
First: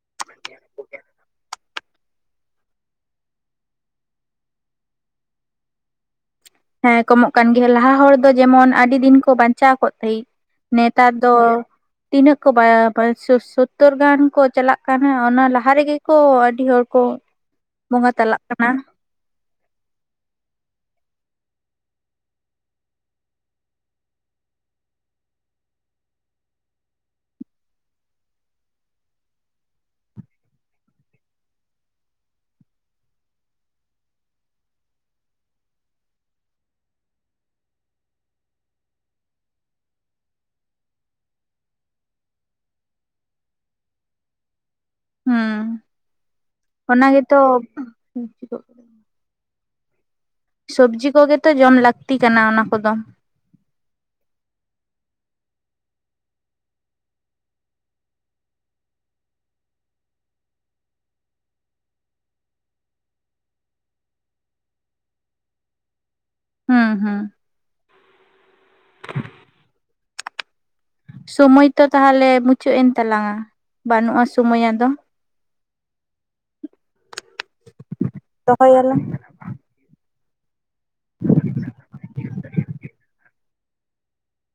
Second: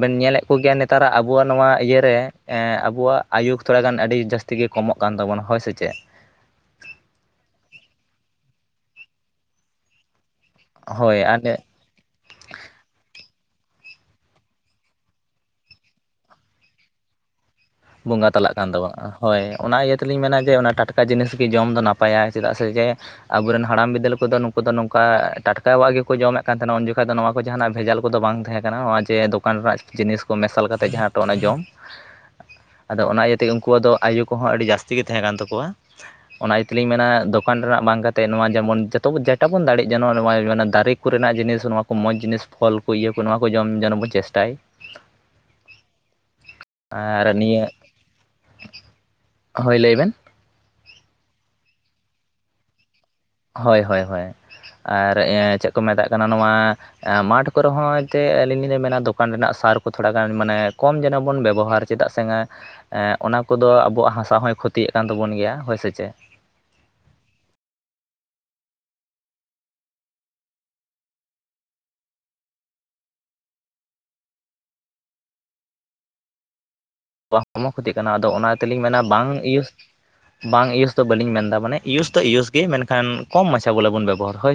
ᱵᱮᱱ ᱧᱮᱞᱮᱫ ᱠᱚᱜᱮᱭᱼᱟ ᱱᱮᱛᱟᱨᱟᱹᱜ ᱟᱵᱚᱣᱟᱜ ᱱᱚᱹᱣᱟ ᱤᱭᱟ ᱨᱮ ᱮᱸᱜ ᱟᱵᱚᱣᱟᱼᱜ ᱟᱭᱩᱜ ᱛᱷᱚᱲᱟ ᱜᱟᱱ ᱟᱹᱰᱤ ᱡᱟᱹᱥ ᱛᱤᱜᱮ ᱠᱚᱢᱚᱜ ᱠᱟᱱ ᱛᱟᱵᱚᱱᱟ ᱦᱳᱭ ᱥᱮ ᱪᱮᱫ? ᱦᱮᱸ ᱠᱚᱢᱚᱜ ᱠᱟᱱ ᱜᱮ, ᱞᱟᱦᱟ ᱦᱚᱲ ᱫᱚ ᱡᱮᱢᱚᱱ ᱟᱹᱰᱤ ᱫᱤᱱ ᱠᱚ ᱵᱟᱧᱪᱟᱼᱣ ᱠᱚᱜ ᱛᱟᱦᱮᱜ, ᱱᱮᱛᱟᱨ ᱦᱳᱭ ᱫᱚ ᱟᱨ ᱛᱤᱱᱟᱹᱜ ᱠᱚ ᱵᱟ ᱥᱳ ᱥᱳᱛᱳᱚᱨ ᱜᱟᱱ ᱠᱚ ᱪᱟᱞᱟᱜ ᱠᱟᱱᱟ ᱚᱱᱟ ᱞᱟᱦᱟ ᱨᱮᱹᱜᱮ ᱠᱚ ᱟᱹᱰᱤ ᱦᱚᱲ ᱠᱚ ᱵᱚᱸᱜᱟ ᱛᱟᱞᱟᱜ ᱠᱟᱱᱟ᱾ ᱦᱳᱭ ᱚᱱᱟ ᱤᱭᱟᱹ ᱛᱮᱞᱤᱧ ᱢᱮᱱᱟ ᱡᱮ ᱚᱱᱟ ᱴᱟᱴᱠᱟ ᱡᱤᱱᱤᱥ ᱜᱮ ᱡᱚᱢ ᱫᱚ ᱱᱟᱯᱟᱭᱼᱟ, ᱪᱮᱫᱟᱜ ᱥᱮ ᱡᱮ ᱟᱵᱚᱨᱮᱱ ᱦᱟᱲᱟᱢ ᱵᱤᱫᱟᱹᱞ ᱠᱚᱫᱚ ᱱᱩᱠᱩ ᱫᱚ ᱱᱚᱝᱠᱟ ᱴᱟᱴᱠᱟᱣᱟᱜ ᱜᱮᱠᱚ ᱡᱚᱢᱮᱫ ᱠᱟᱱ ᱛᱟᱦᱮᱸᱱᱟ ᱩᱱ ᱡᱚᱠᱷᱟ ᱫᱚ ᱱᱚᱣᱟ ᱠᱚ ᱡᱟᱦᱟᱱᱟᱜ ᱵᱷᱮᱡᱟᱞ ᱠᱚᱫᱚ ᱵᱟᱝ ᱛᱟᱦᱮᱸ ᱠᱟᱱᱟ ᱱᱚᱣᱟ ᱡᱮ ᱫᱚᱠᱟᱱ ᱨᱮᱱᱟᱜ ᱡᱤᱱᱤᱥ ᱠᱚ ᱢᱮᱥᱟᱞ ᱠᱟᱛᱮᱫ ᱡᱟᱦᱟᱸ ᱴᱚ ᱚᱱᱮ ᱡᱚᱢ ᱟᱫᱚ ᱚᱱᱟ ᱤᱭᱟᱹ ᱛᱮᱜᱮ ᱩᱱᱠᱩᱣᱟᱜ ᱫᱚ ᱟᱭᱩ ᱠᱚᱦᱚᱸ ᱟᱹᱰᱤ ᱡᱟᱹᱥᱛᱤ ᱜᱮ ᱛᱟᱦᱮᱸ ᱠᱟᱱ ᱛᱟᱠᱚᱣᱟ, ᱚᱱᱟ ᱤᱭᱟᱹᱛᱮᱞᱤᱧ ᱢᱮᱱᱟ ᱫᱚᱠᱟᱱ ᱨᱮᱱᱟᱜ ᱵᱟᱝ ᱠᱟᱛᱮᱜ ᱱᱚᱣᱟ ᱡᱮᱢᱚᱱ ᱡᱚᱛᱚ ᱡᱮᱴᱟ ᱵᱚᱱ ᱫᱟᱲᱮᱜ ᱡᱮᱱᱚ ᱱᱚᱣᱟ ᱢᱮᱱᱟ ᱫᱟᱨᱮ ᱠᱩ ᱨᱮᱱᱟᱜ ᱡᱤᱱᱤᱥ ᱱᱚᱣᱟ ᱠᱚ ᱢᱚᱡ ᱡᱤᱱᱤᱥ ᱯᱷᱚᱞ ᱠᱚ ᱤᱭᱟᱹ ᱠᱚ ᱱᱚᱣᱟ ᱠᱚ ᱡᱚᱢ ᱡᱮᱱᱚ ᱵᱚᱱ ᱪᱮᱥᱴᱟᱭ᱾ ᱦᱩᱸ ᱟᱨ ᱚᱱᱟᱜᱮᱛᱚ ᱱᱤᱭᱟᱹ ᱵᱟᱝ ᱴᱷᱤᱠᱚᱜ ᱠᱟᱱᱟ᱾ ᱦᱳᱭ ᱞᱟᱹᱭ ᱵᱮᱱ᱾ ᱥᱚᱵᱽᱡᱤ ᱠᱚᱜᱮᱛᱚ ᱡᱚᱢ ᱞᱟᱹᱠᱛᱤ ᱠᱟᱱᱟ ᱚᱱᱟ ᱠᱚᱫᱚ᱾ ᱦᱳᱭ ᱦᱳᱭ ᱦᱳᱭ, ᱟᱨ ᱤᱭᱟᱹ ᱪᱮᱫ ᱠᱚ ᱢᱮᱛᱟᱜ ᱠᱟᱱᱟ ᱱᱚᱣᱟ ᱢᱟᱴᱷ ᱠᱚᱨᱮ ᱦᱚᱸ ᱡᱮ ᱟᱹᱞᱤᱧ ᱞᱤᱧ ᱢᱮᱱᱟ ᱫᱚᱠᱟᱱ ᱨᱮᱱᱟᱜ ᱥᱟᱨ ᱠᱚ ᱛᱷᱚᱲᱟ ᱜᱟᱱ ᱢᱟᱱᱮ ᱠᱚᱢ ᱡᱮᱱᱚ ᱵᱚᱱ ᱵᱮᱵᱚᱦᱟᱨ ᱪᱮᱫᱟᱜ ᱥᱮ ᱚᱱᱟ ᱠᱚᱫᱚ ᱟᱵᱚᱣᱟᱜ ᱦᱟᱥᱟ ᱦᱚᱸᱭ ᱠᱷᱚᱛᱤᱭᱮᱫ ᱠᱟᱱ ᱛᱟᱵᱚᱱ ᱜᱮᱭᱟ ᱦᱳᱭ ᱥᱮ ᱪᱮ? ᱦᱩᱸ ᱦᱩᱸ᱾ ᱥᱳᱢᱚᱭ ᱛᱚ ᱛᱟᱦᱚᱞᱮ ᱢᱩᱪᱟᱹᱫ ᱮᱱ ᱛᱟᱞᱟᱝᱟ ᱵᱟᱹᱱᱩᱜ-ᱟ ᱥᱩᱢᱳᱭ ᱟᱫᱚ᱾ [inaudible] ᱦᱚᱲᱢᱚ ᱠᱷᱚᱛᱤᱜ ᱠᱟᱱᱟ ᱟᱫᱚ ᱚᱱᱟ ᱛᱮᱞᱤᱧ ᱫᱚᱦᱚᱭᱟᱞᱟᱝ ᱢᱮᱱᱟ ᱵᱟᱝ ᱤᱭᱩᱥ ᱵᱟᱝ ᱤᱭᱩᱥ ᱫᱚ ᱵᱟᱹᱞᱤᱧ ᱢᱮᱱ ᱮᱫᱟ ᱢᱟᱱᱮ ᱤᱭᱩᱥ ᱫᱚ ᱤᱭᱩᱥ ᱜᱮ ᱢᱮᱱᱠᱷᱟᱱ ᱠᱚᱢ ᱢᱟᱪᱷᱟ ᱵᱚᱞᱮ ᱵᱚᱱ ᱵᱮᱵᱚᱦᱟᱨ ᱦᱳᱭ ᱥᱮ᱾